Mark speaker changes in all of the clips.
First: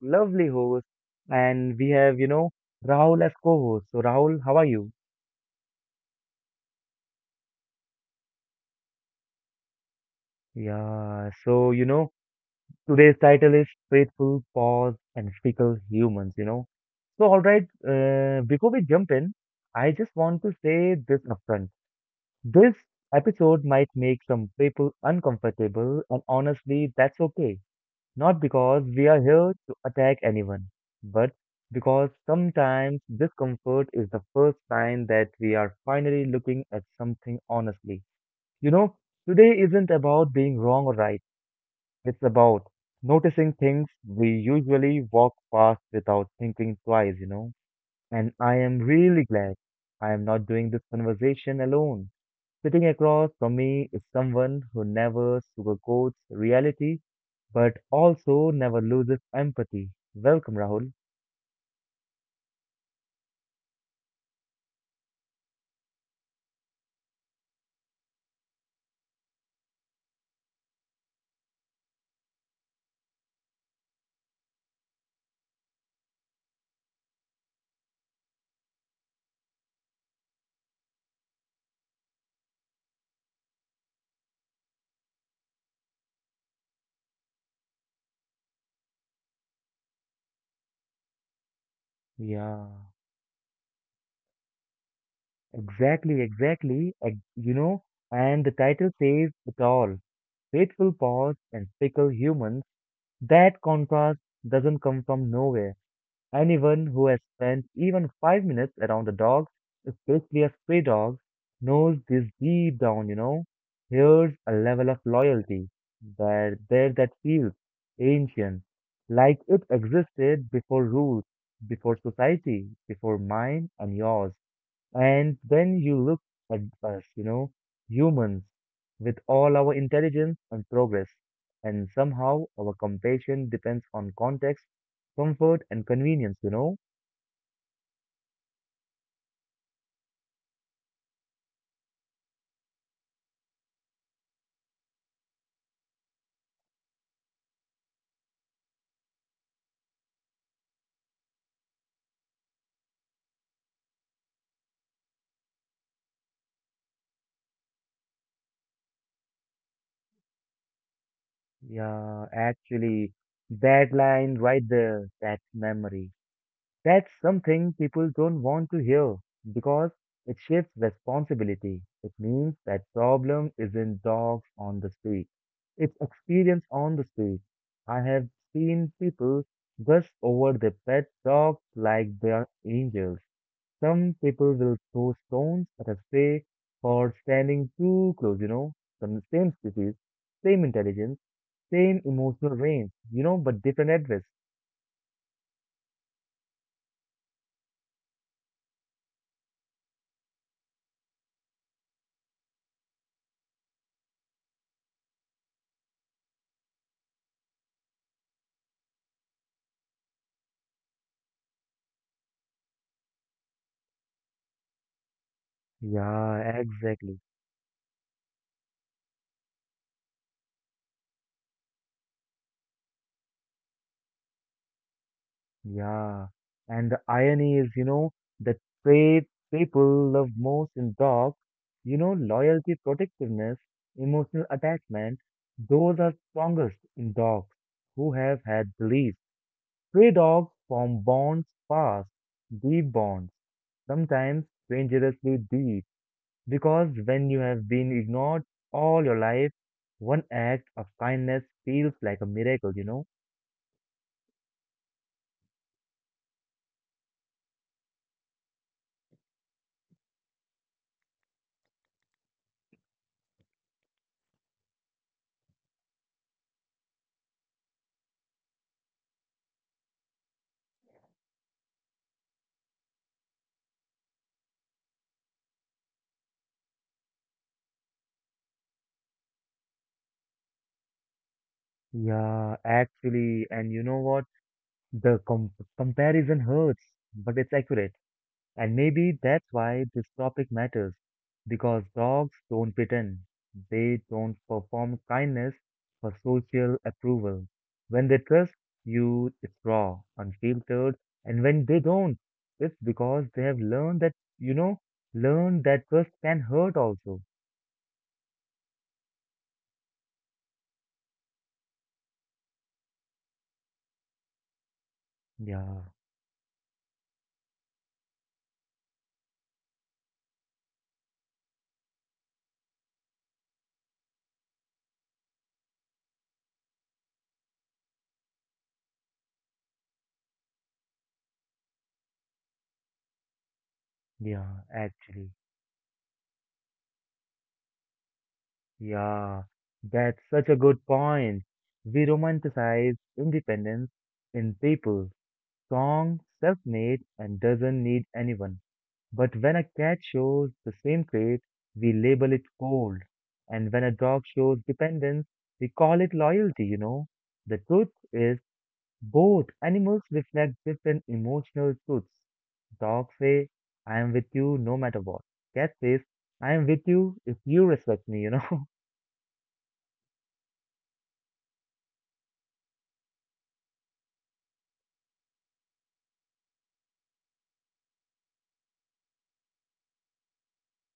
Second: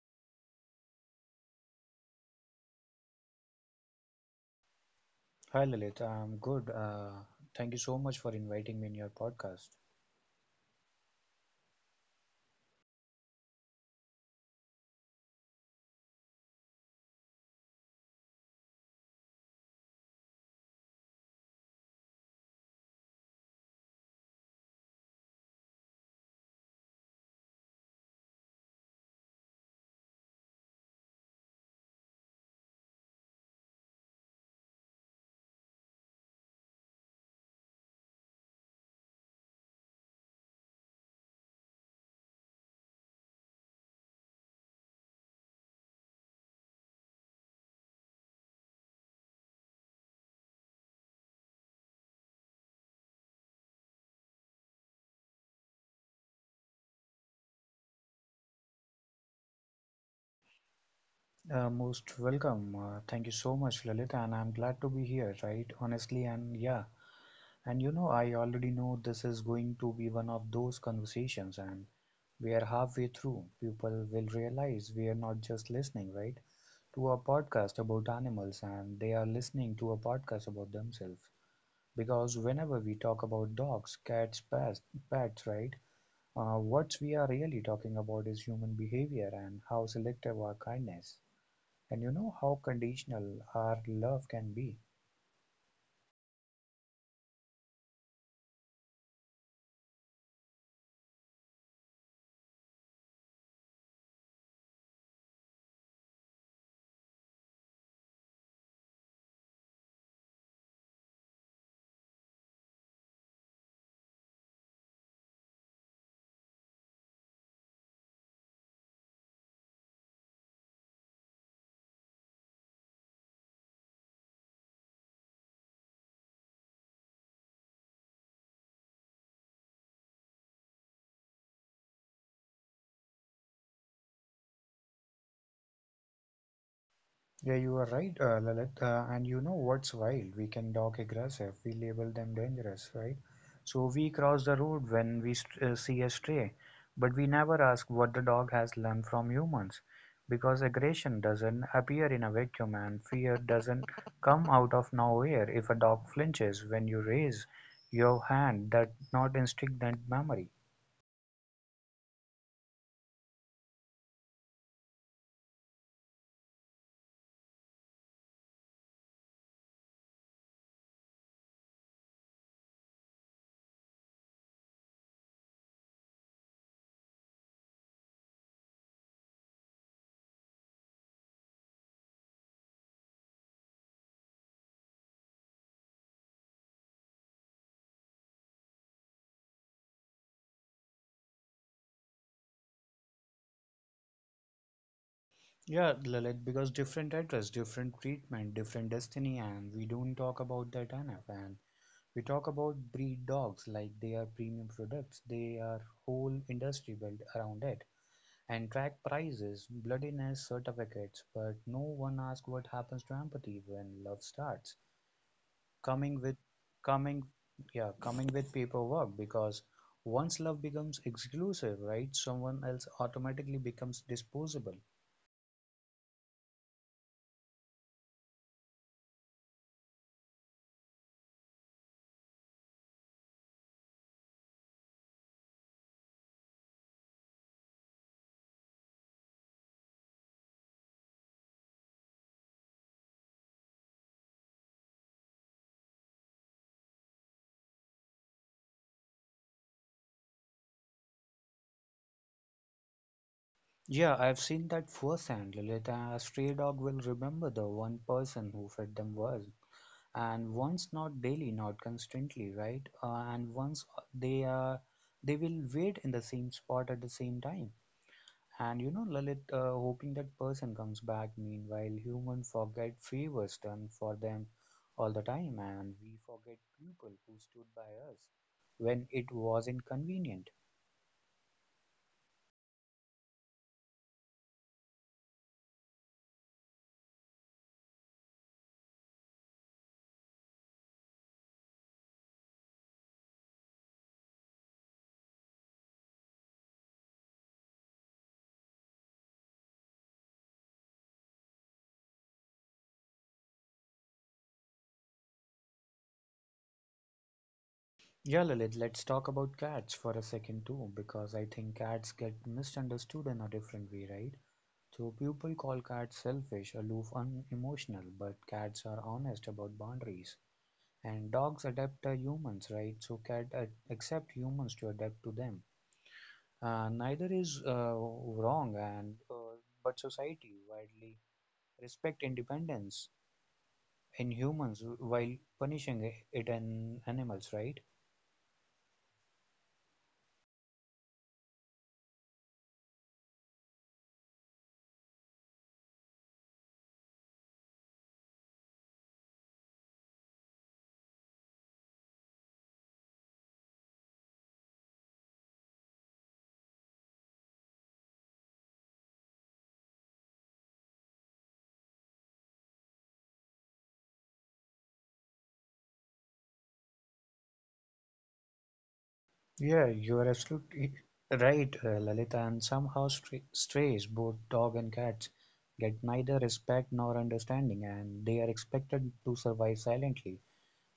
Speaker 1: lovely host, and we have, Rahul as co-host. So, Rahul, how are you?
Speaker 2: Hi Lilith, I'm good. Thank you so much for inviting me in your podcast.
Speaker 1: Yeah, so, you know, Today's title is Faithful, Pause, and Fickle Humans. So, all right, before we jump in, I just want to say this upfront. This episode might make some people uncomfortable, and honestly, that's okay. Not because we are here to attack anyone, but because sometimes discomfort is the first sign that we are finally looking at something honestly. You know, Today isn't about being wrong or right, it's about noticing things we usually walk past without thinking twice. And I am really glad I am not doing this conversation alone. Sitting across from me is someone who never sugarcoats reality but also never loses empathy. Welcome, Rahul.
Speaker 2: Most welcome. Thank you so much, Lilith, and I'm glad to be here, right? Honestly, and yeah, and you know, I already know this is going to be one of those conversations, and we are halfway through. People will realize we are not just listening, right, to a podcast about animals, and they are listening to a podcast about themselves. Because whenever we talk about dogs, cats, pets, right? What we are really talking about is human behavior and how selective our kindness, and you know how
Speaker 1: Yeah,
Speaker 2: conditional our love can be.
Speaker 1: exactly. And the title says it all. Faithful paws and fickle humans. That contrast doesn't come from nowhere. Anyone who has spent even 5 minutes around a dog, especially a stray dog, knows this deep down. Here's a level of loyalty where there that feels ancient, like it existed before rules, before society, before mine and yours. And then you look at us, humans, with all our intelligence and progress, and somehow our compassion depends on context, comfort, and convenience?
Speaker 2: Yeah, you are right, Lalit. And you know what's wild? We can dog aggressive. We label them dangerous, right? So we cross the road when we see a stray, but we never ask what the dog has learned from humans, because aggression doesn't appear in a vacuum, and fear doesn't come out of nowhere. If a dog flinches when you raise your hand, that not instinct, that memory.
Speaker 1: Yeah, actually, that line right there, that memory. That's something people don't want to hear because it shifts responsibility. It means that problem isn't dogs on the street. It's experience on the street. I have seen people gush over their pet dogs like they are angels. Some people will throw stones at a stray for standing too close, from the same species, same intelligence, same emotional range, but different address.
Speaker 2: Yeah, Lalit, because different address, different treatment, different destiny, and we don't talk about that enough. And We talk about breed dogs like they are premium products. They are whole industry built around it and track prices, bloodiness, certificates, but no one asks what happens to empathy when love starts. Coming with
Speaker 1: Yeah,
Speaker 2: coming
Speaker 1: exactly.
Speaker 2: yeah, Coming with paperwork because once love becomes exclusive, right, someone else automatically becomes disposable.
Speaker 1: Yeah, and the irony is, the trait people love most in dogs, loyalty, protectiveness, emotional attachment, those are strongest in dogs who have had beliefs. Stray dogs form bonds fast, deep bonds, sometimes dangerously deep, because when you have been ignored all your life, one act of kindness feels like a miracle?
Speaker 2: Yeah, I've seen that firsthand, Lilith. A stray dog will remember the one person who fed them well, and once not daily not constantly right, and once they are, they will wait in the same spot at the same time, and you know, Lalit, hoping that person comes back. Meanwhile, human forget favors done for them all the time, and we forget people who stood by us when it was inconvenient.
Speaker 1: Yeah, actually, and you know what? The com- comparison hurts, but it's accurate. And maybe that's why this topic matters. Because dogs don't pretend. They don't perform kindness for social approval. When they trust you, it's raw, unfiltered. And when they don't, it's because they have learned that trust can hurt also.
Speaker 2: Yeah, Lalit, let's talk about cats for a second too, because I think cats get misunderstood in a different way, right? So people call
Speaker 1: Yeah,
Speaker 2: cats selfish, aloof, unemotional, but cats are honest about boundaries. And dogs adapt to humans, right? So cats accept humans to adapt to them. Neither is wrong, and but society widely respect independence in
Speaker 1: yeah,
Speaker 2: humans
Speaker 1: actually.
Speaker 2: while punishing it in animals, right?
Speaker 1: Yeah, that's such a good point. We romanticize independence in people, strong, self-made, and doesn't need anyone. But when a cat shows the same trait, we label it cold. And when a dog shows dependence, we call it loyalty. The truth is, both animals reflect different emotional truths. Dogs say, I am with you no matter what. Cat says, I am with you if you respect me,
Speaker 2: Yeah, you are absolutely right, Lalita. And somehow strays, both dog and cats, get neither respect nor understanding, and they are expected to survive silently,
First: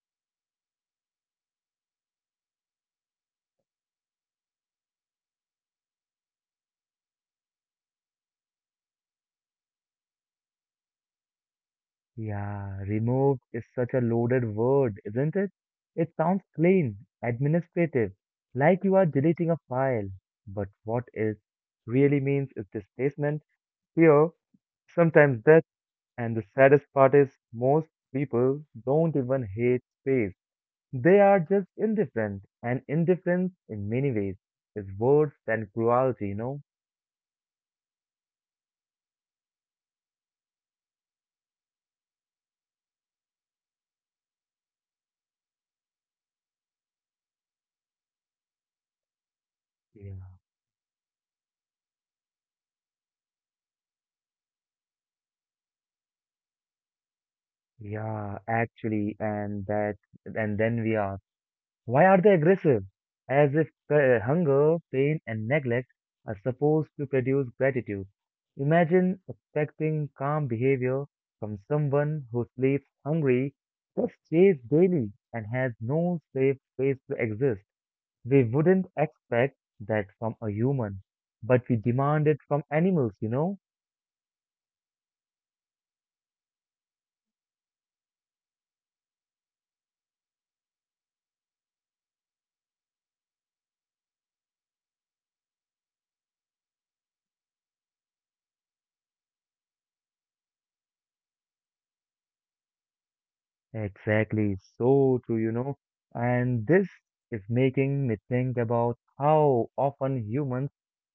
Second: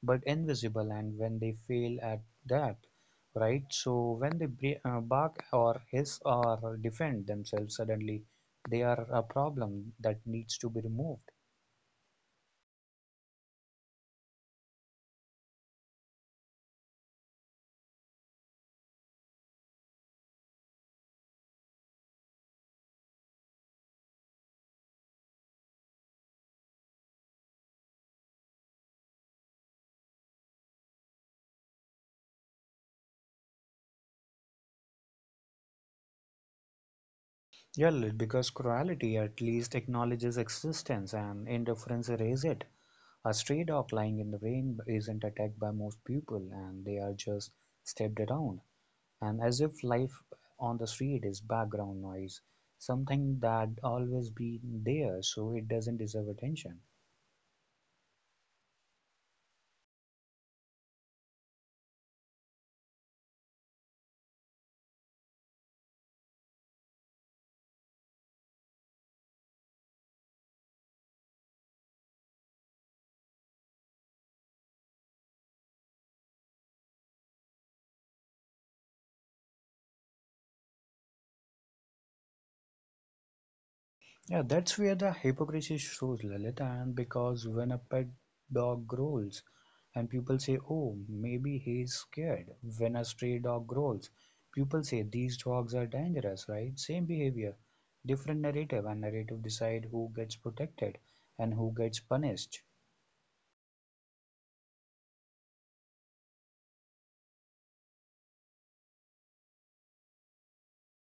Speaker 2: but invisible. And when they fail at that, right? So when they bark or hiss or defend themselves suddenly, they are a problem that needs to be removed.
Speaker 1: Yeah, removed is such a loaded word, isn't it? It sounds plain, administrative, like you are deleting a file. But what it really means is displacement, fear, sometimes death, and the saddest part is most people don't even hate space. They are just indifferent, and indifference in many ways is worse than cruelty?
Speaker 2: Yeah, Lalit, because cruelty at least acknowledges existence, and indifference erases it. A stray dog lying in the rain isn't attacked by most people, and they are just stepped around, And as if
Speaker 1: Yeah,
Speaker 2: life on the street is background noise, something that always been there so it doesn't deserve attention.
Speaker 1: yeah, actually, and that, and then we are. Why are they aggressive? As if hunger, pain, and neglect are supposed to produce gratitude. Imagine expecting calm behavior from someone who sleeps hungry, just stays daily, and has no safe space to exist. We wouldn't expect that from a human, but we demand it from animals?
Speaker 2: Yeah, that's where the hypocrisy shows, Lalit. And because when a pet dog growls, and people say, oh, maybe he's scared. When a stray dog growls, people say, these dogs are dangerous, right? Same behavior, different narrative, and narrative decide who gets protected and who gets punished.
Speaker 1: Exactly, so true. And this is making me think about how often humans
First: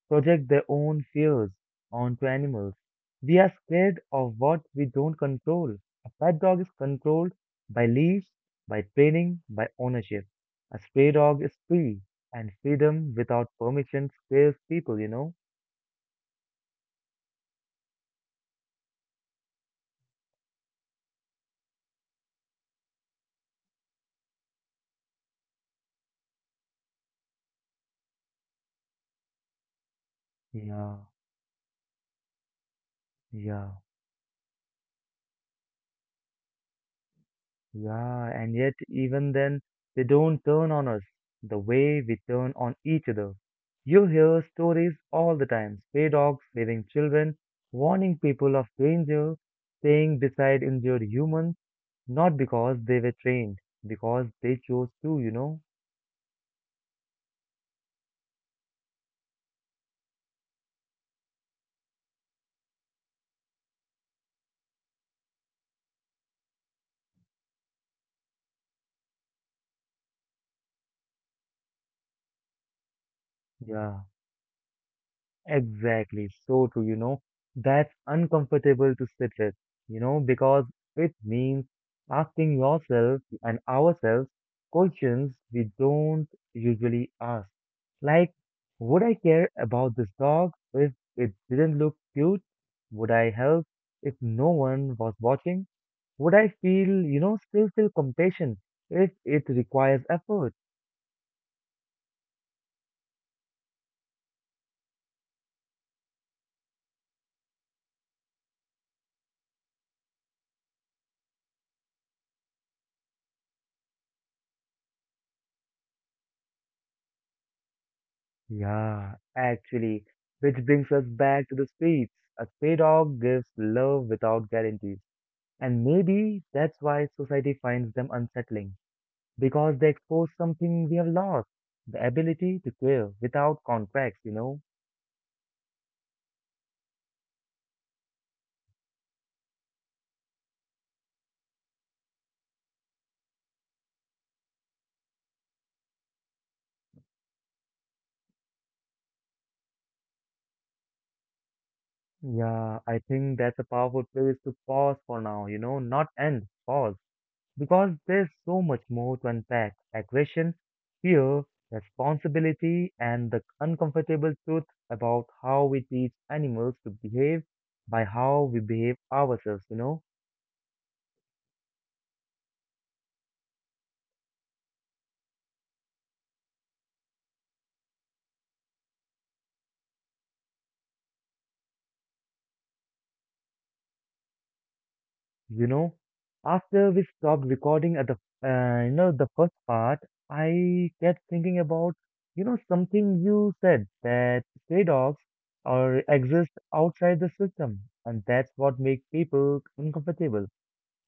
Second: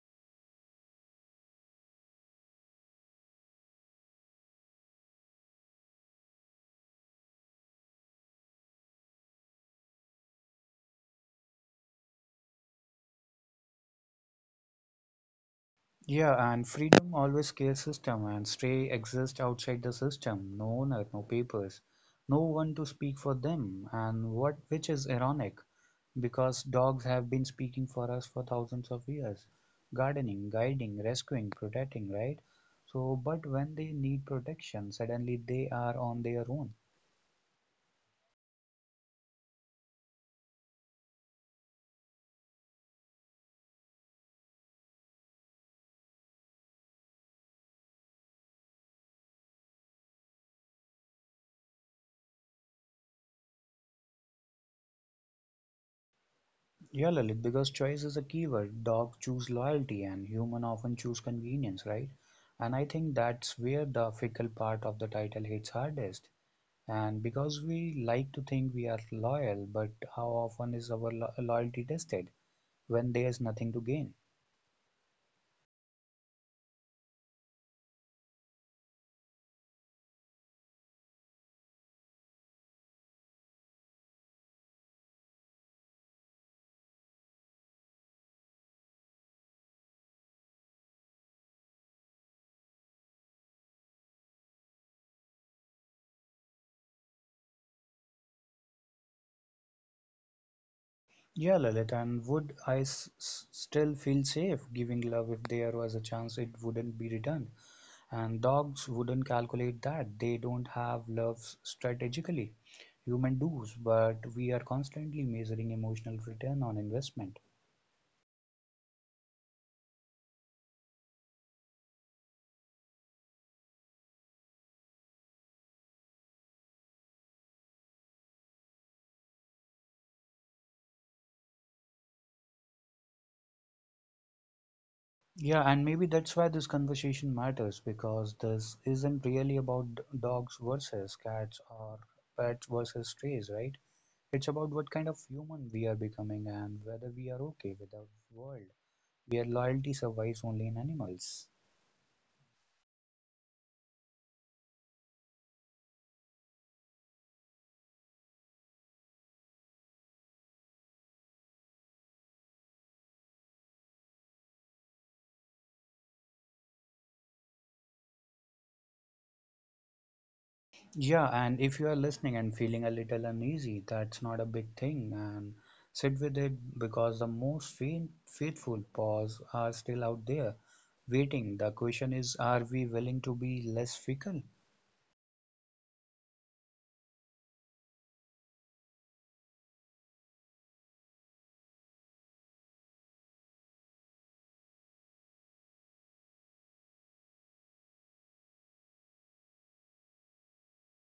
Speaker 1: project their own fears onto animals. We are scared of what we don't control. A pet dog is controlled by leash, by training, by ownership. A stray dog is free, and freedom without permission scares people?
Speaker 2: Yeah, and freedom always scales system, and stray exist outside the system. No owner, no papers, no one to speak for them, and what which is ironic, because dogs have been speaking for us for thousands of years. Gardening,
Speaker 1: Yeah,
Speaker 2: guiding, rescuing, protecting, right? So, but when
Speaker 1: yeah.
Speaker 2: they need protection, suddenly they are on their own.
Speaker 1: Yeah, and yet even then, they don't turn on us the way we turn on each other. You hear stories all the time, stray dogs saving children, warning people of danger, staying beside injured humans, not because they were trained, because they chose to?
Speaker 2: Yeah, Lalit, because choice is a keyword. Dogs choose loyalty and human often choose convenience, right? And I think that's where the fickle part of the title hits hardest. And because we like to think we are loyal, but how often is our loyalty tested when there's nothing to
Speaker 1: Yeah.
Speaker 2: gain?
Speaker 1: Exactly, so true. That's uncomfortable to sit with, because it means asking yourself and ourselves questions we don't usually ask. Like, would I care about this dog if it didn't look cute? Would I help if no one was watching? Would I feel, still feel compassion if it requires effort?
Speaker 2: Yeah, Lalit, and would I s s still feel safe giving love if there was a chance it wouldn't be returned? And dogs wouldn't calculate that. They don't have love strategically. Human does, but we are constantly measuring emotional return on investment.
Speaker 1: Yeah, actually, which brings us back to the streets. A stray dog gives love without guarantees, and maybe that's why society finds them unsettling, because they expose something we have lost, the ability to care without contracts?
Speaker 2: Yeah, and maybe that's why this conversation matters, because this isn't really about dogs versus cats or pets versus strays, right? It's about what kind of human we are becoming and whether we are okay with the world where loyalty survives only in animals.
Speaker 1: Yeah, I think that's a powerful place to pause for now, not end, pause. Because there's so much more to unpack aggression, fear, responsibility, and the uncomfortable truth about how we teach animals to behave by how we behave ourselves.
Speaker 2: Yeah, and if you are listening and feeling a little uneasy, that's not a big thing, and sit with it because the most faithful paws are still out there waiting. The question is, are we willing to be less fickle?
Speaker 1: You know, After we stopped recording at the, the first part, I kept thinking about, something you said that stray dogs or exist outside the system, and that's what makes people uncomfortable.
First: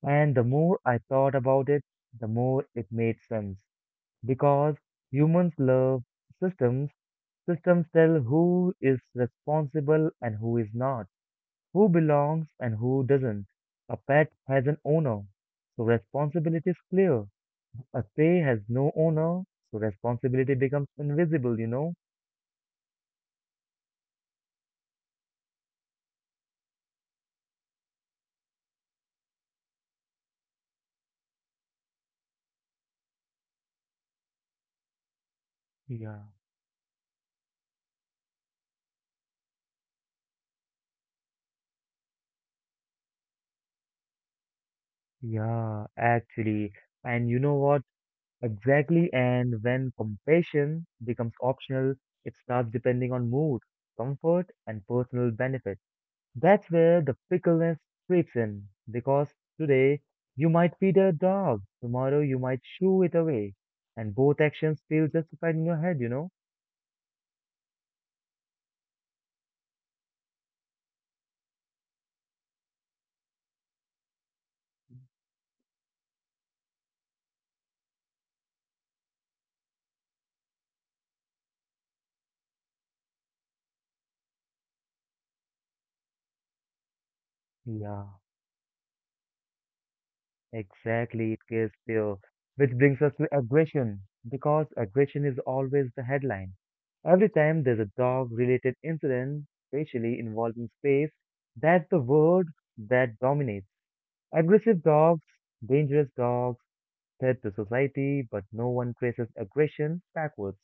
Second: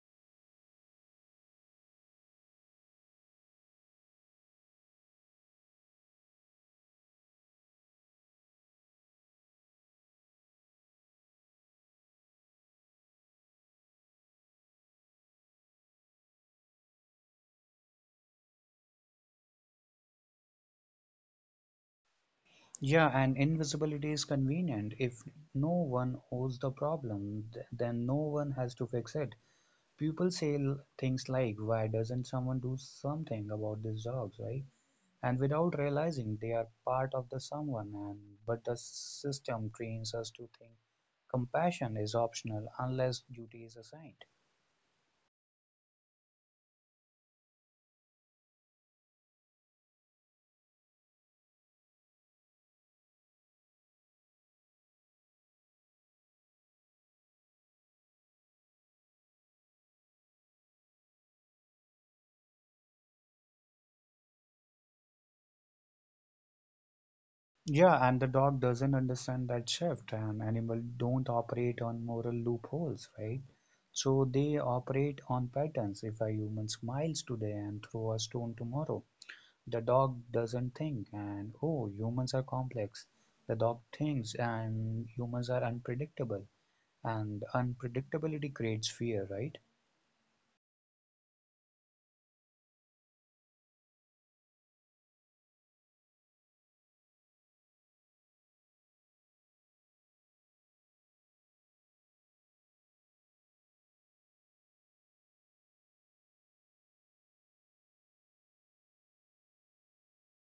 Speaker 1: And the more I thought about it, the more it made sense. Because humans love systems, systems tell who is responsible and who is not, who belongs and who doesn't. A pet has an owner, so responsibility is clear. A stay has no owner, so responsibility becomes invisible?
Speaker 2: Yeah, and invisibility is convenient. If no one owns the problem, then no one has to fix it. People say things like, why doesn't someone do something about these dogs, right? And without
Speaker 1: Yeah,
Speaker 2: realizing they are part of the someone, and but the system trains us to think compassion is optional unless duty is assigned.
Speaker 1: yeah, actually. And you know what? Exactly, and when compassion becomes optional, it starts depending on mood, comfort, and personal benefit. That's where the fickleness creeps in, because today you might feed a dog, tomorrow you might shoo it away, and both actions feel justified in your head?
Speaker 2: Yeah, and the dog doesn't understand that shift, and animals don't operate on moral loopholes, right? So they operate on patterns. If a human smiles today and throw a stone tomorrow, the dog doesn't think and oh humans are complex, the dog thinks and humans are unpredictable. And
Speaker 1: Yeah.
Speaker 2: unpredictability creates fear, right?
Speaker 1: Exactly, it is pure. Which brings us to aggression, because aggression is always the headline. Every time there's a dog-related incident, especially involving space, that's the word that dominates. Aggressive dogs, dangerous dogs, threat to society, but no one traces aggression backwards.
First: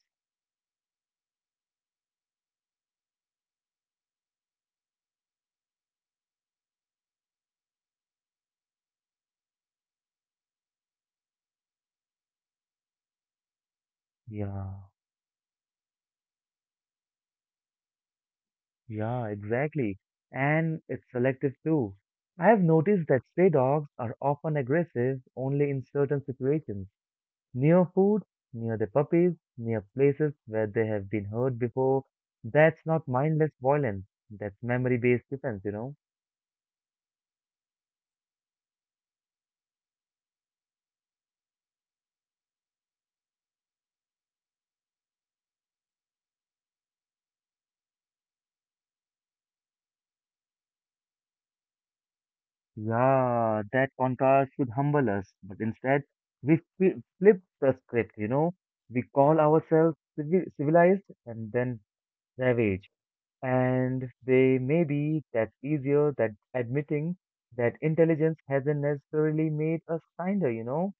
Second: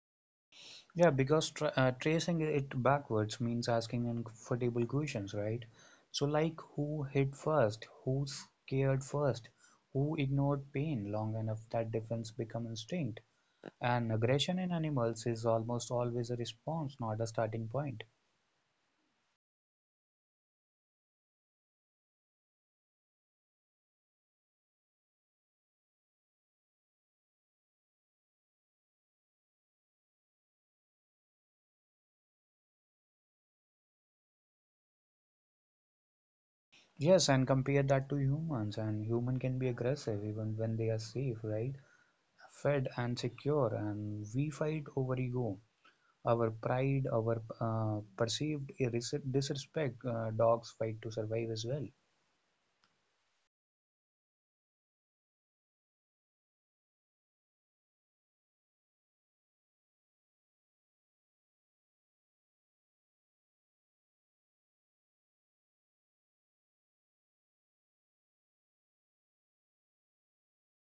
Speaker 2: Yeah, because tracing it backwards means asking uncomfortable questions, right? So, like, who hit first? Who scared first? Who ignored pain long enough that defense become instinct? And aggression
Speaker 1: Yeah,
Speaker 2: in animals is almost always a response, not a starting point.
Speaker 1: yeah, exactly. And it's selective too. I have noticed that stray dogs are often aggressive only in certain situations. Near food, near the puppies, near places where they have been hurt before. That's not mindless violence. That's memory based defense.
Speaker 2: Yes, and compare that to humans, and human can be aggressive even when they are safe, right? Fed and secure, and we fight over ego, our pride, our perceived disrespect. Dogs fight to survive as well.
Speaker 1: Yeah, that contrast should humble us, but instead we flip the script. We call ourselves civilized and then savage. And they may be that easier that admitting that intelligence hasn't necessarily made us kinder.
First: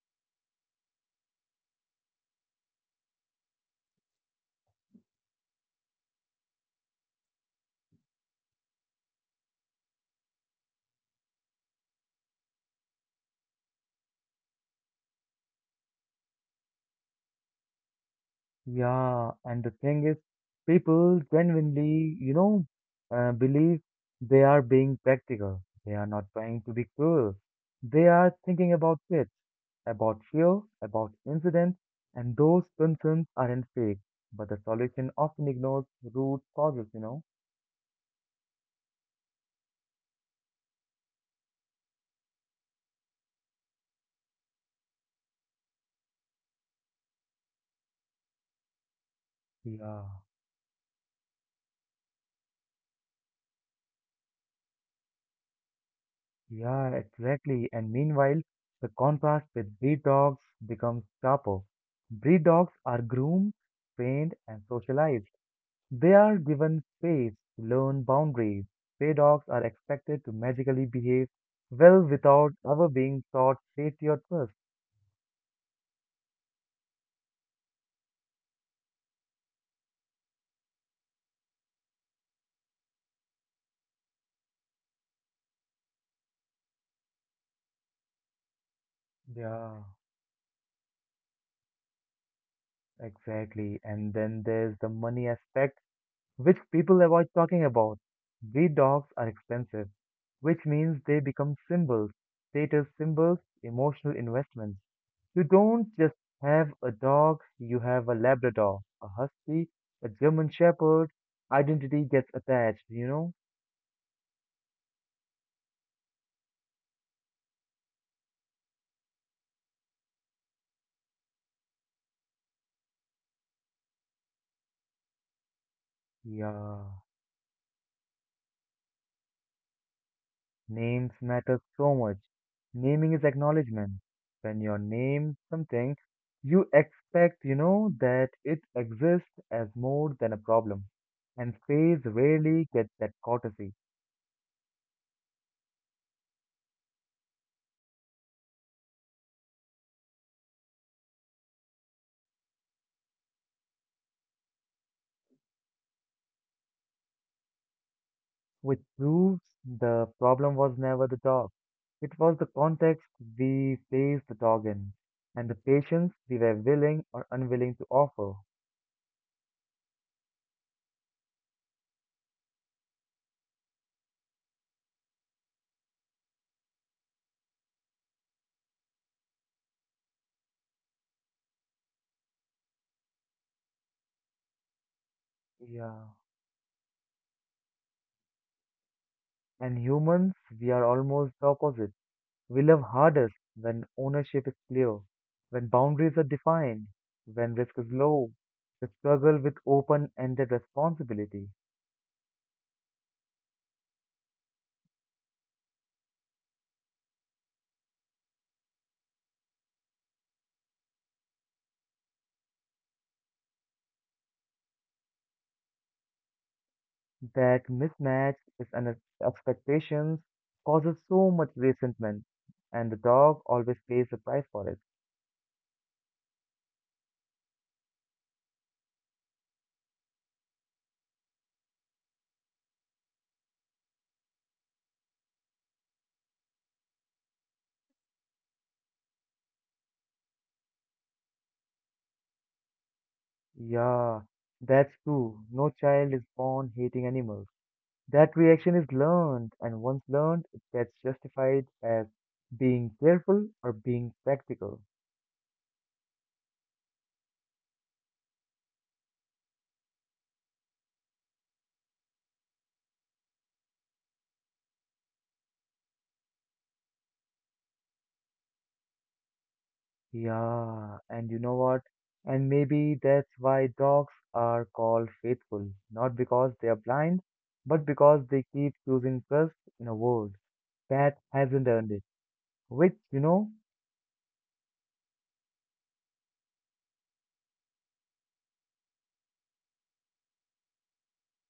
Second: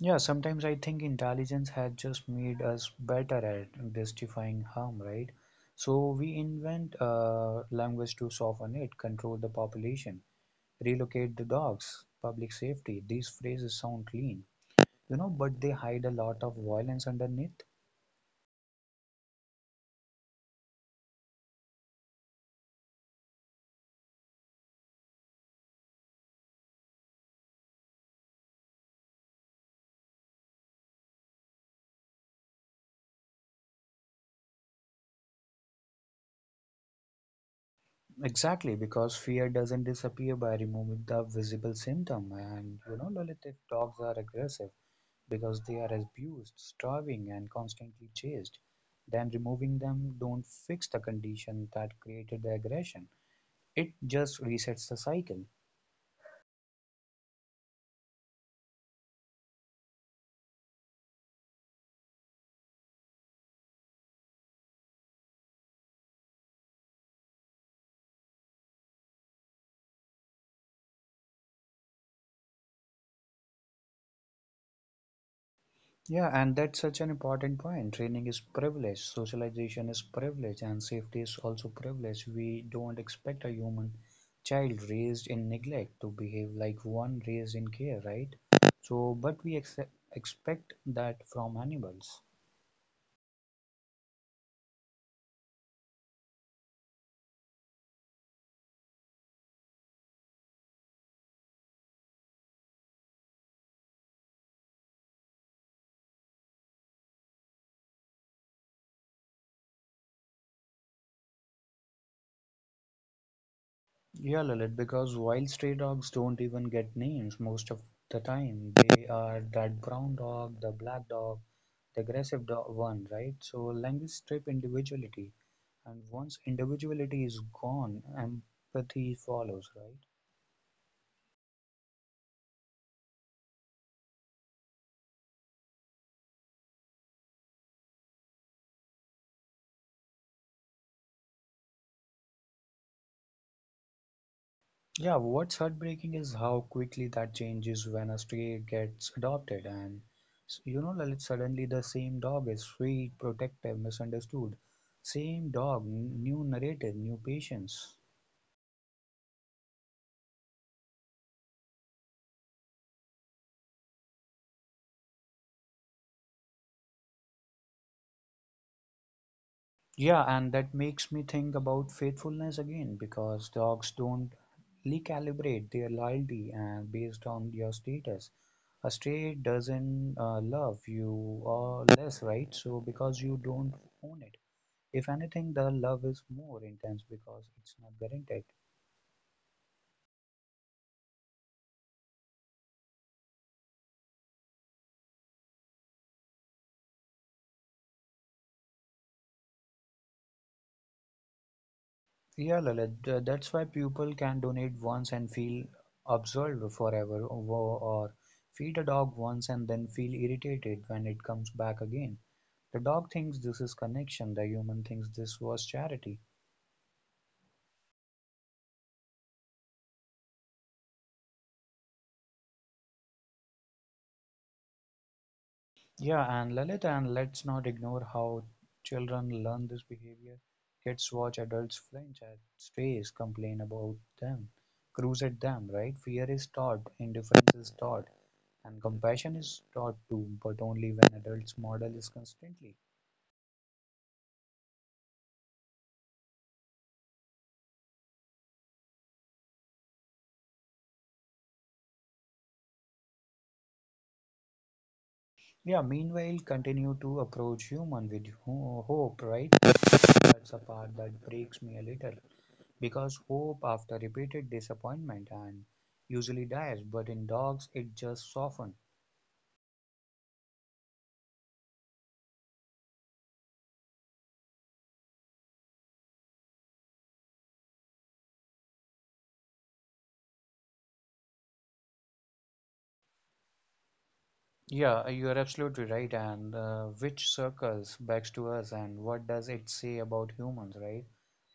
Speaker 2: Yeah, sometimes I think intelligence has just made us better at justifying harm, right? So we invent language to soften it, control the population, relocate the dogs, public safety. These phrases sound clean, you know, but they hide a lot of violence underneath.
Speaker 1: Yeah, and the thing is, people genuinely, believe they are being practical. They are not trying to be cruel. They are thinking about kids, about fear, about incidents, and those concerns aren't fake. But the solution often ignores root causes?
Speaker 2: Exactly, because fear doesn't disappear by removing the visible symptom. And you know, Lalit, if dogs are aggressive, because they are abused, starving, and constantly chased, then removing
Speaker 1: Yeah,
Speaker 2: them don't fix the condition that created the aggression. It just resets the cycle.
Speaker 1: yeah, exactly. And meanwhile, the contrast with breed dogs becomes sharper. Breed dogs are groomed, trained, and socialized. They are given space to learn boundaries. Stray dogs are expected to magically behave well without ever being taught safety or trust.
Speaker 2: Yeah, and that's such an important point. Training is privilege, socialization is privilege, and safety is also privilege. We don't expect a human child raised in neglect to behave like one raised in care, right? So, but we
Speaker 1: Yeah,
Speaker 2: expect that from animals.
Speaker 1: exactly. And then there's the money aspect, which people avoid talking about. Breed dogs are expensive, which means they become symbols, status symbols, emotional investments. You don't just have a dog, you have a Labrador, a Husky, a German Shepherd. Identity gets attached?
Speaker 2: Yeah, Lalit, because while stray dogs don't even get names most of the time, they are that brown dog, the black dog, the aggressive dog one, right? So language strip individuality, and once
Speaker 1: Yeah,
Speaker 2: individuality is gone, empathy follows, right?
Speaker 1: names matter so much. Naming is acknowledgement. When you name something, you expect, that it exists as more than a problem. And space rarely gets that courtesy,
Speaker 2: Yeah, what's heartbreaking is how quickly that changes when a stray gets adopted, and you know, Lalit, suddenly the same dog is sweet, protective, misunderstood. Same dog, new narrative, new patience.
Speaker 1: which proves the problem was never the dog. It was the context we placed the dog in, and the patience we were willing or unwilling to offer.
Speaker 2: Yeah, and that makes me think about faithfulness again because dogs don't recalibrate their loyalty and based on your status. A stray doesn't love you or less, right? So because you don't own it. If anything, the love
Speaker 1: Yeah.
Speaker 2: is more intense because it's not guaranteed.
Speaker 1: And humans, we are almost the opposite. We love hardest when ownership is clear, when boundaries are defined, when risk is low. We struggle with open ended responsibility.
Speaker 2: Yeah, Lalit, that's why people can donate once and feel absolved forever, or feed a dog once and then feel irritated when it comes back again. The dog thinks this is connection, the human thinks this was charity.
Speaker 1: That mismatch is an expectations causes so much resentment, and the dog always pays the price for it.
Speaker 2: Yeah, and Lalit, and let's not ignore how children learn this behavior. Kids watch adults flinch at strays, complain about them, cruise at them, right? Fear is taught, indifference is taught, and compassion is taught too, but only when adults model is constantly.
Speaker 1: Yeah, that's true. No child is born hating animals. That reaction is learned, and once learned, it gets justified as being careful or being practical.
Speaker 2: Yeah, meanwhile, continue to approach human with hope, right? That's a part that breaks me a little. Because hope after repeated disappointment and usually dies, but in dogs it just softens.
Speaker 1: Yeah, and you know what? And maybe that's why dogs are called faithful, not because they are blind, but because they keep choosing trust in a world that hasn't earned it. Which,
Speaker 2: Yeah, you are absolutely right. And which circles back to us, and what does it say about humans, right?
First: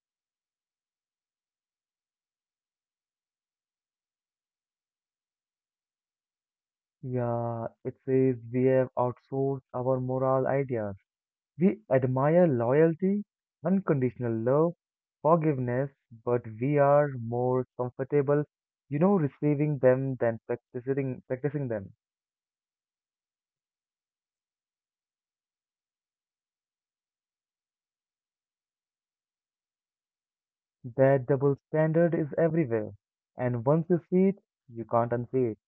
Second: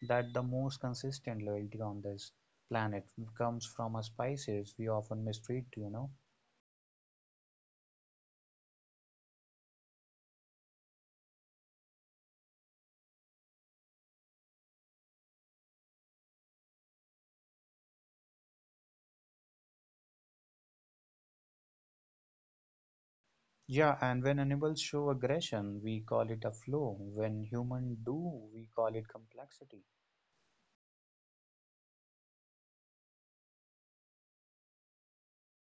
Speaker 2: That the most consistent loyalty on this planet comes from us species we often mistreat, you know.
Speaker 1: yeah, it says we have outsourced our moral ideas. We admire loyalty, unconditional love, forgiveness, but we are more comfortable, receiving them than practicing them.
Speaker 2: Yeah, and when animals show aggression, we call it a flaw. When humans do, we call it complexity.
Speaker 1: That double standard is everywhere, and once you see it, you can't unsee it.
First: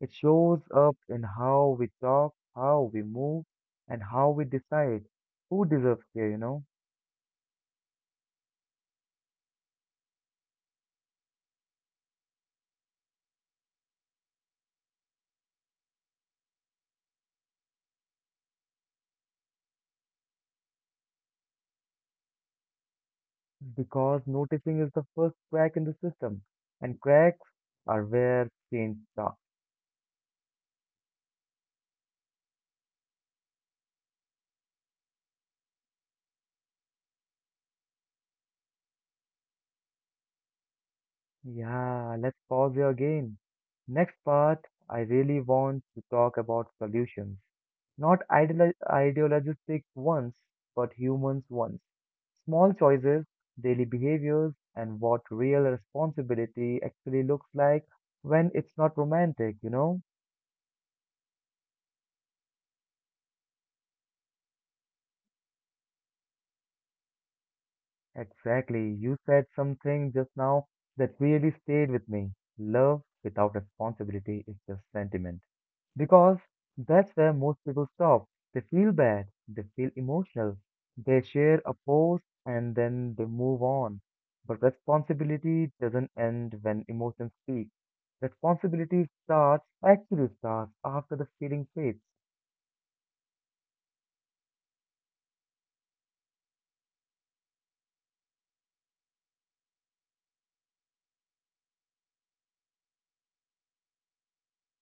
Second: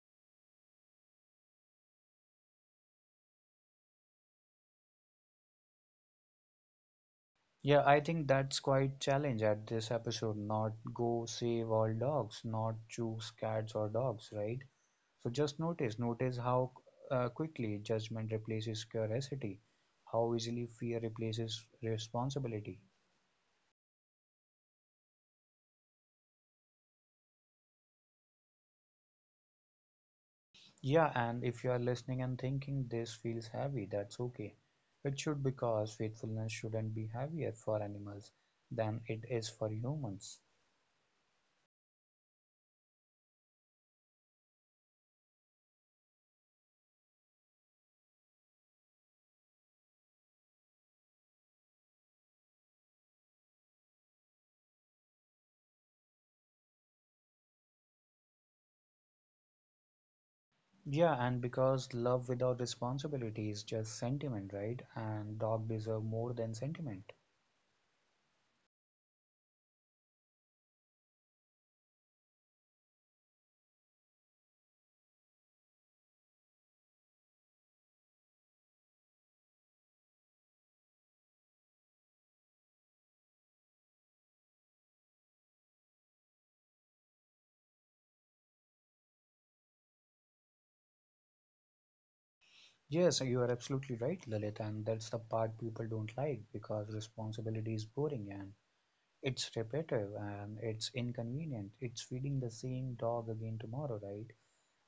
Speaker 1: It shows up in how we talk, how we move, and how we decide who deserves care?
Speaker 2: Yeah, I think that's quite challenge at this episode. Not go save all dogs, not choose cats or dogs, right? So just notice, notice how quickly judgment replaces curiosity, how easily fear replaces responsibility.
Speaker 1: Because noticing is the first crack in the system, and cracks are where change starts.
Speaker 2: Yeah, and if you are listening and thinking this feels heavy, that's okay. It should, because faithfulness shouldn't be heavier for animals than it is for humans.
Speaker 1: Yeah, let's pause here again. Next part, I really want to talk about solutions. Not ideologistic ones, but humans ones. Small choices, daily behaviors, and what real responsibility actually looks like when it's not romantic, you know?
Speaker 2: Yeah, and because love without responsibility is just sentiment, right? And dog deserve more than sentiment.
Speaker 1: Exactly. You said something just now that really stayed with me. Love without responsibility is just sentiment. Because that's where most people stop. They feel bad, they feel emotional, they share a post and then they move on. But responsibility doesn't end when emotions speak. Responsibility starts, actually starts after the feeling fades.
Speaker 2: Yes, you are absolutely right, Lalit, and that's the part people don't like because responsibility is boring and it's repetitive and it's inconvenient. It's feeding the same dog again tomorrow, right?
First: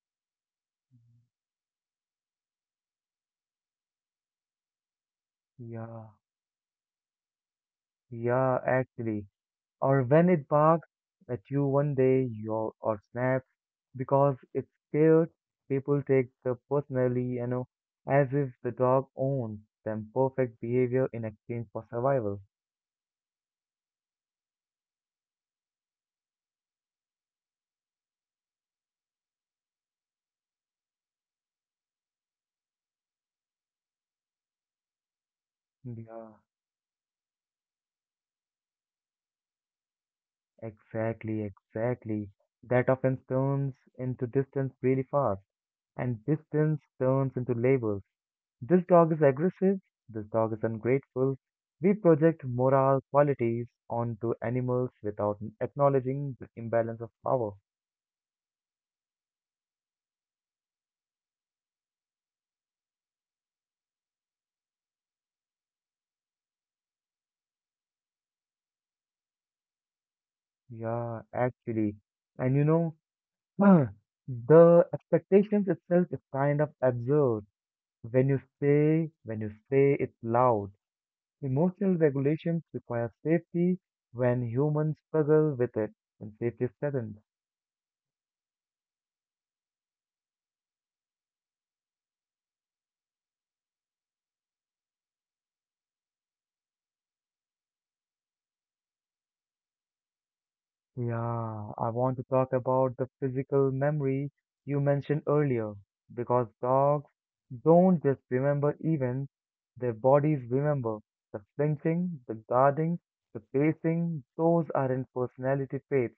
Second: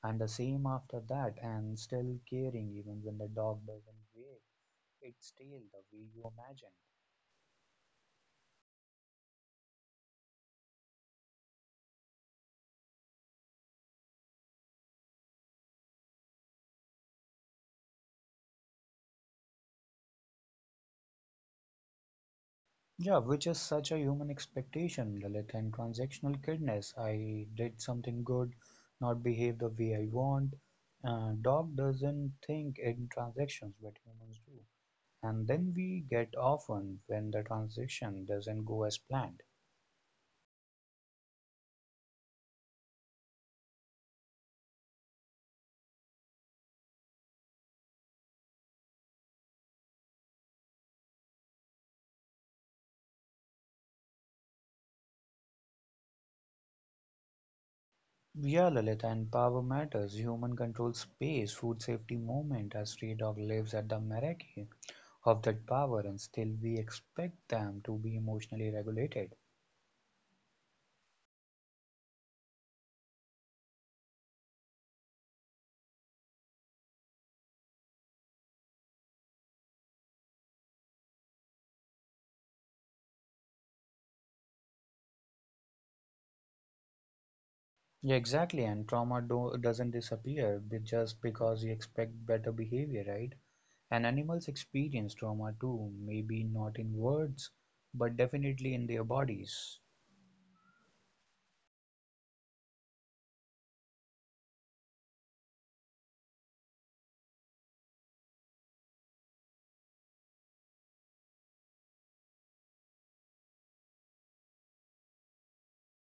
Speaker 2: And the same after that, and still caring even when the dog doesn't behave. It's still the way
Speaker 1: Yeah.
Speaker 2: you imagine.
Speaker 1: Yeah, actually. Or when it barks at you one day your or snaps because it's scared, people take the personally, you know, as if the dog owns them perfect behavior in exchange for survival.
Speaker 2: Yeah, which is such a human expectation, Lilith, and transactional kindness. I did something good, not behave the way I want. Dog doesn't think in transactions, but humans do. And then we
Speaker 1: Yeah,
Speaker 2: get often when the transaction doesn't go as planned.
Speaker 1: exactly, exactly. That often turns into distance really fast, and distance turns into labels. This dog is aggressive, this dog is ungrateful. We project moral qualities onto animals without acknowledging the imbalance of power.
Speaker 2: Yeah, Lilith, and power matters. Human controls space, food safety moment, as stray dog lives at the mercy of that power, and still we expect them to be emotionally regulated.
Speaker 1: Yeah, actually. And you know, the expectations itself is kind of absurd. When you say it loud, emotional regulations require safety when humans struggle with it, when safety is threatened.
Speaker 2: Yeah, exactly, and trauma do doesn't disappear just because you expect better behavior, right? And animals experience trauma too, maybe not in words, but definitely in their bodies.
Speaker 1: Yeah, I want to talk about the physical memory you mentioned earlier because dogs don't just remember events, their bodies remember. The flinching, the guarding, the pacing, those aren't personality traits.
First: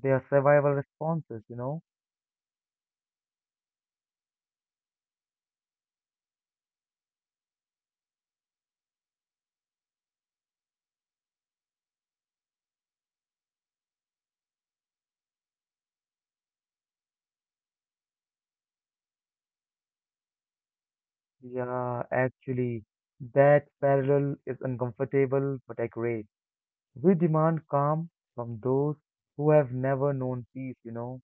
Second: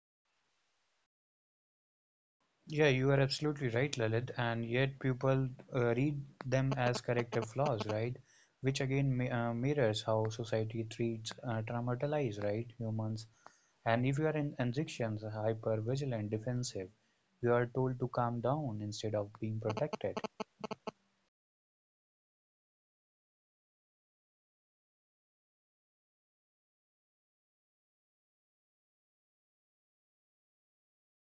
Speaker 1: They are survival responses, you know?
Speaker 2: Yeah, you are absolutely right, Lalit, and yet people read them as corrective flaws, right? Which again mirrors how society treats traumatized, right, humans. And if you are in injections, hyper vigilant, defensive, you are told to calm down instead of being protected.
Speaker 1: Yeah, actually, that parallel is uncomfortable but accurate. We demand calm from those who have never known peace, you know?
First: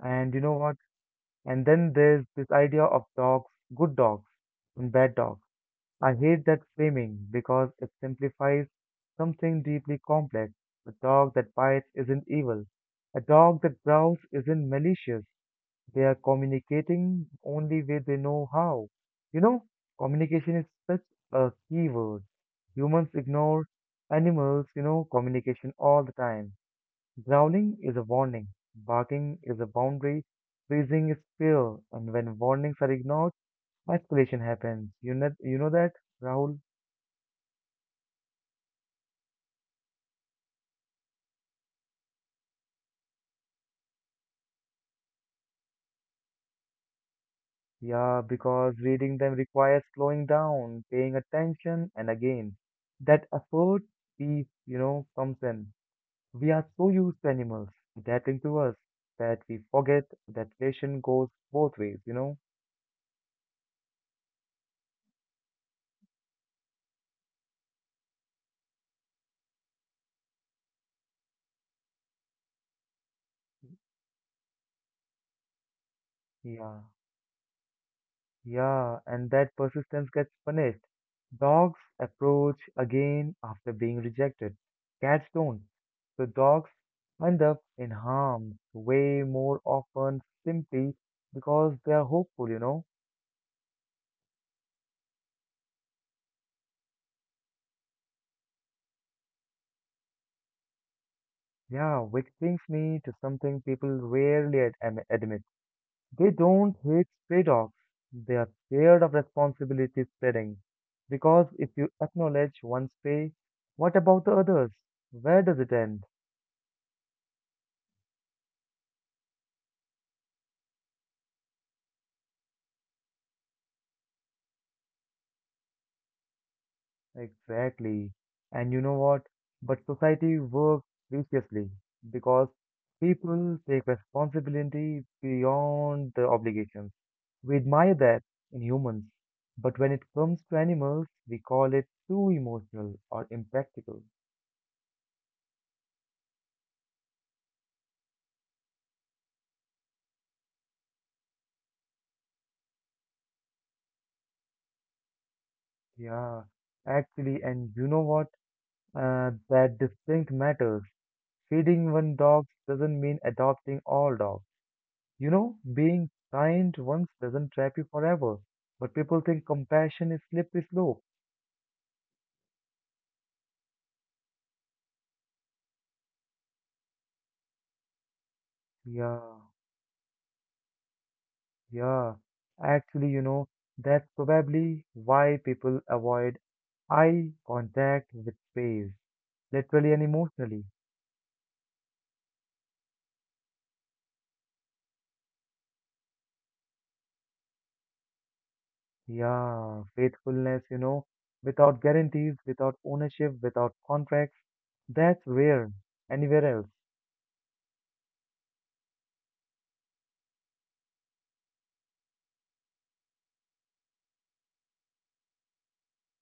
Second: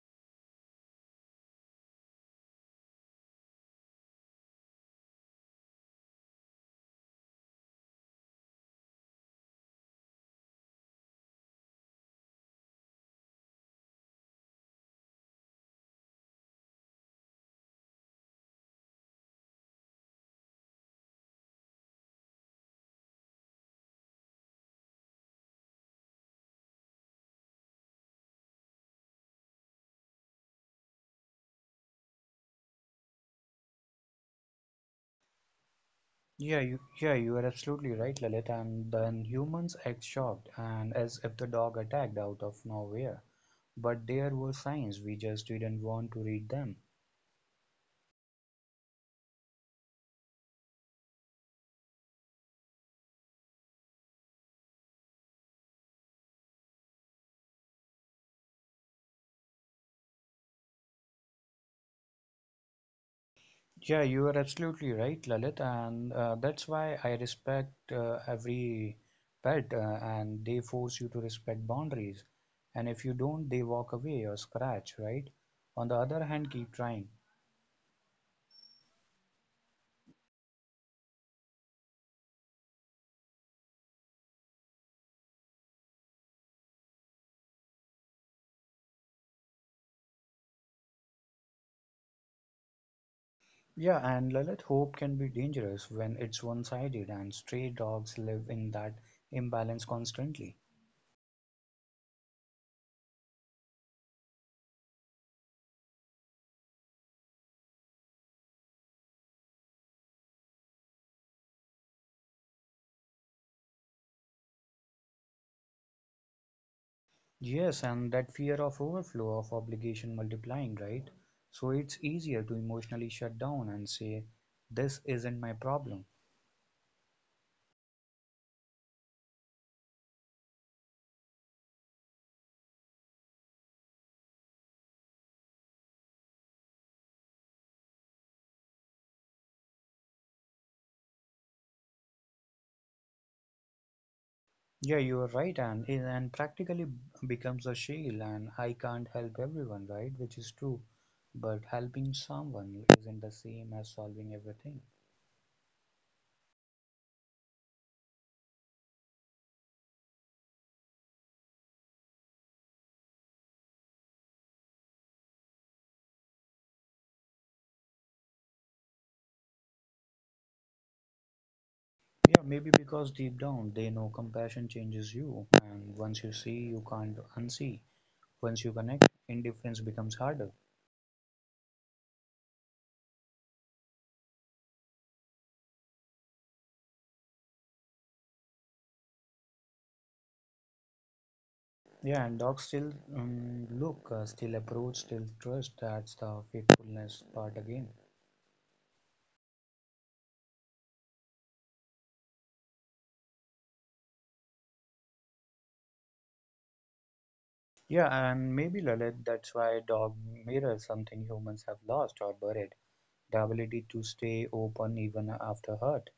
Speaker 1: And you know what? And then there's this idea of dogs, good dogs and bad dogs. I hate that framing because it simplifies something deeply complex. A dog that bites isn't evil. A dog that growls isn't malicious. They are communicating only way they know how. You know, communication is such a key word. Humans ignore animals, you know, communication all the time. Growling is a warning, barking is a boundary, freezing is fear, and when warnings are ignored, escalation happens. You know that, Rahul?
Speaker 2: Yeah, you are absolutely right, Lalit. And then humans act shocked and as if the dog attacked out of nowhere. But there were signs, we just didn't want to read them.
Speaker 1: Yeah, because reading them requires slowing down, paying attention, and again, that effort, peace, you know, comes in. We are so used to animals adapting to us that we forget that relation goes both ways, you know?
Speaker 2: Yeah, you are absolutely right, Lalit. And that's why I respect every pet, and they force you to respect boundaries. And if you don't, they walk away or scratch, right? On the other hand, keep
Speaker 1: Yeah.
Speaker 2: trying.
Speaker 1: Yeah, and that persistence gets punished. Dogs approach again after being rejected. Cats don't. So dogs end up in harm's way more often simply because they are hopeful, you know?
Speaker 2: Yeah, and Lalit, hope can be dangerous when it's one-sided, and stray dogs live in that imbalance constantly.
Speaker 1: Yeah, which brings me to something people rarely admit. They don't hate stray dogs. They are scared of responsibility spreading. Because if you acknowledge one stray, what about the others? Where does it end?
Speaker 2: Yes, and that fear of overflow of obligation multiplying, right? So it's easier to emotionally shut down and say, "This isn't my problem."
Speaker 1: Exactly. And you know what? But society works viciously because people take responsibility beyond the obligations. We admire that in humans, but when it comes to animals, we call it too emotional or impractical.
Speaker 2: Yeah, you are right, and practically becomes a shield, and I can't help everyone, right? Which is true, but helping someone isn't the same as solving everything.
Speaker 1: Yeah, actually, and you know what? That distinct matters. Feeding one dog doesn't mean adopting all dogs. You know, being kind once doesn't trap you forever, but people think compassion is slippery slope.
Speaker 2: Yeah, maybe because deep down they know compassion changes you, and once you see, you can't unsee. Once you connect,
Speaker 1: Yeah,
Speaker 2: indifference becomes harder.
Speaker 1: yeah. Actually, you know, that's probably why people avoid eye contact with space, literally and emotionally.
Speaker 2: Yeah, and dogs still still approach, still trust. That's the faithfulness part again.
Speaker 1: Yeah, faithfulness, you know, without guarantees, without ownership, without contracts, that's rare anywhere else.
Speaker 2: Yeah, and maybe Lalit, that's why dog mirrors something humans have lost or buried the ability to stay open even after hurt.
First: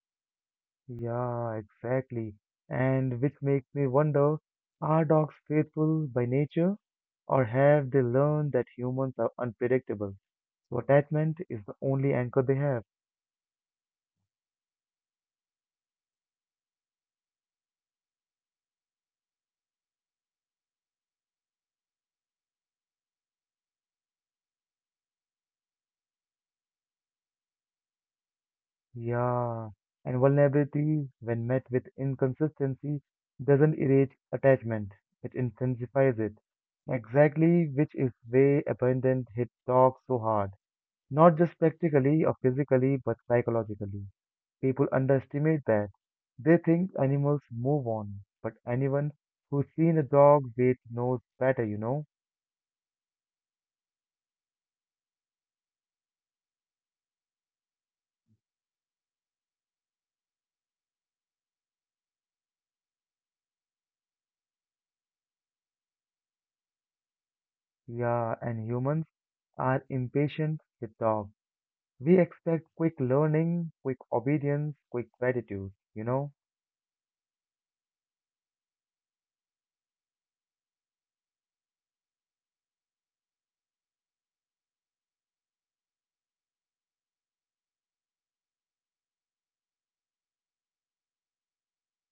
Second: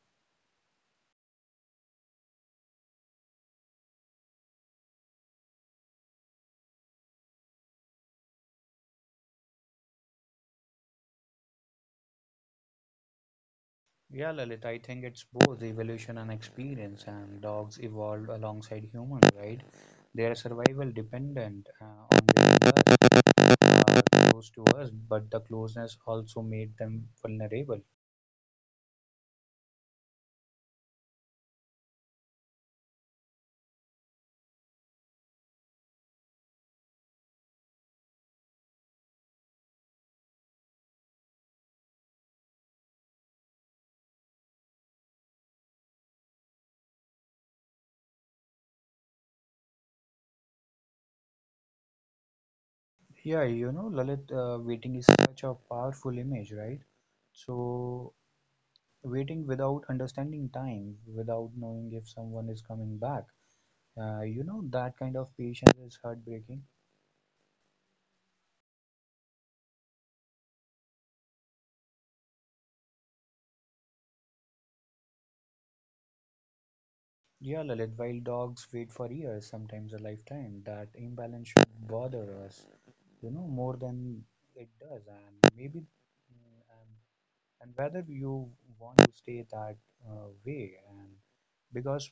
Speaker 1: Yeah, exactly. And which makes me wonder, are dogs faithful by nature, or have they learned that humans are unpredictable? So attachment is the only anchor they have.
Speaker 2: Yeah, Lalit, I think it's both evolution and experience, and dogs evolved alongside humans, right? Their survival dependent on living us, are close to us, but the closeness also made them vulnerable.
Speaker 1: Yeah. And vulnerability, when met with inconsistency, doesn't erase attachment, it intensifies it. Exactly, which is way abandoned hit dogs so hard. Not just practically or physically, but psychologically. People underestimate that. They think animals move on, but anyone who's seen a dog wait knows better, you know?
Speaker 2: Yeah, you know, Lalit, waiting is such a powerful image, right? So, waiting without understanding time, without knowing if someone is coming back, that kind of patience is heartbreaking.
Speaker 1: Yeah, and humans are impatient with dogs. We expect quick learning, quick obedience, quick gratitude, you know?
Speaker 2: Yeah, Lalit, while dogs wait for years, sometimes a lifetime, that imbalance should bother us, you know, more than it does. And maybe, mm, and whether you want to stay that way, and because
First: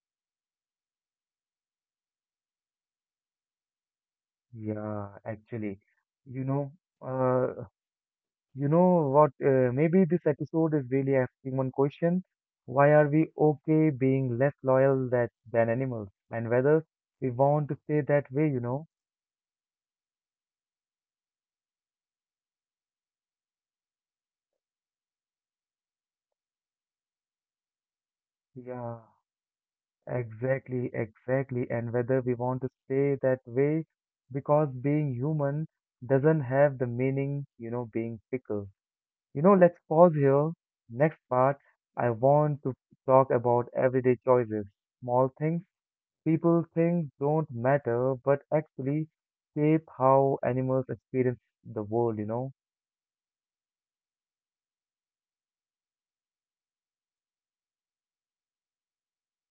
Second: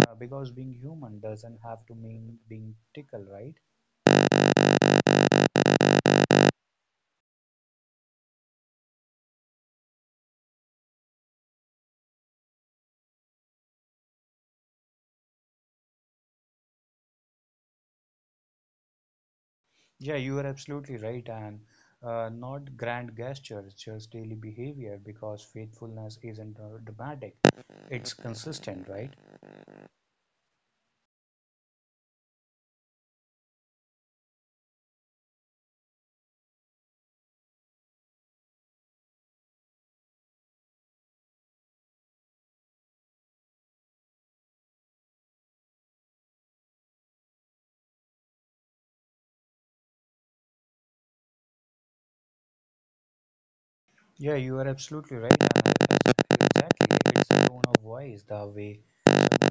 Speaker 2: because being human doesn't have to mean being tickled, right?
Speaker 1: Yeah, actually, you know, uh, you know what? Maybe this episode is really asking one question. Why are we okay being less loyal that, than animals? And whether we want to stay that way, you know?
Speaker 2: Yeah, you are absolutely right, and not grand gestures, just daily behavior, because faithfulness isn't dramatic; it's consistent,
Speaker 1: Yeah,
Speaker 2: right?
Speaker 1: exactly, exactly. And whether we want to stay that way, because being human doesn't have the meaning, you know, being fickle. You know, let's pause here. Next part, I want to talk about everyday choices, small things people think don't matter, but actually shape how animals experience the world, you know.
Speaker 2: Yeah, you are absolutely right. And I guess exactly like it's the tone of voice, the way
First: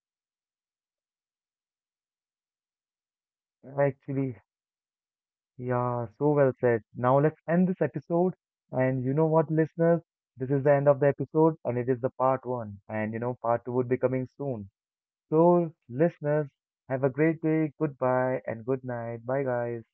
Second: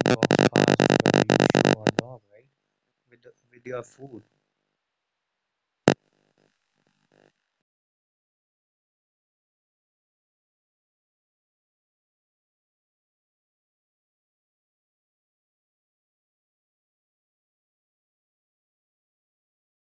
Speaker 2: dogs pass, whether you show a dog, right, with with your food.
Speaker 1: Actually, yeah, so well said. Now let's end this episode. And you know what, listeners? This is the end of the episode, and it is the part one. And you know, part two would be coming soon. So, listeners, have a great day. Goodbye and good night. Bye, guys.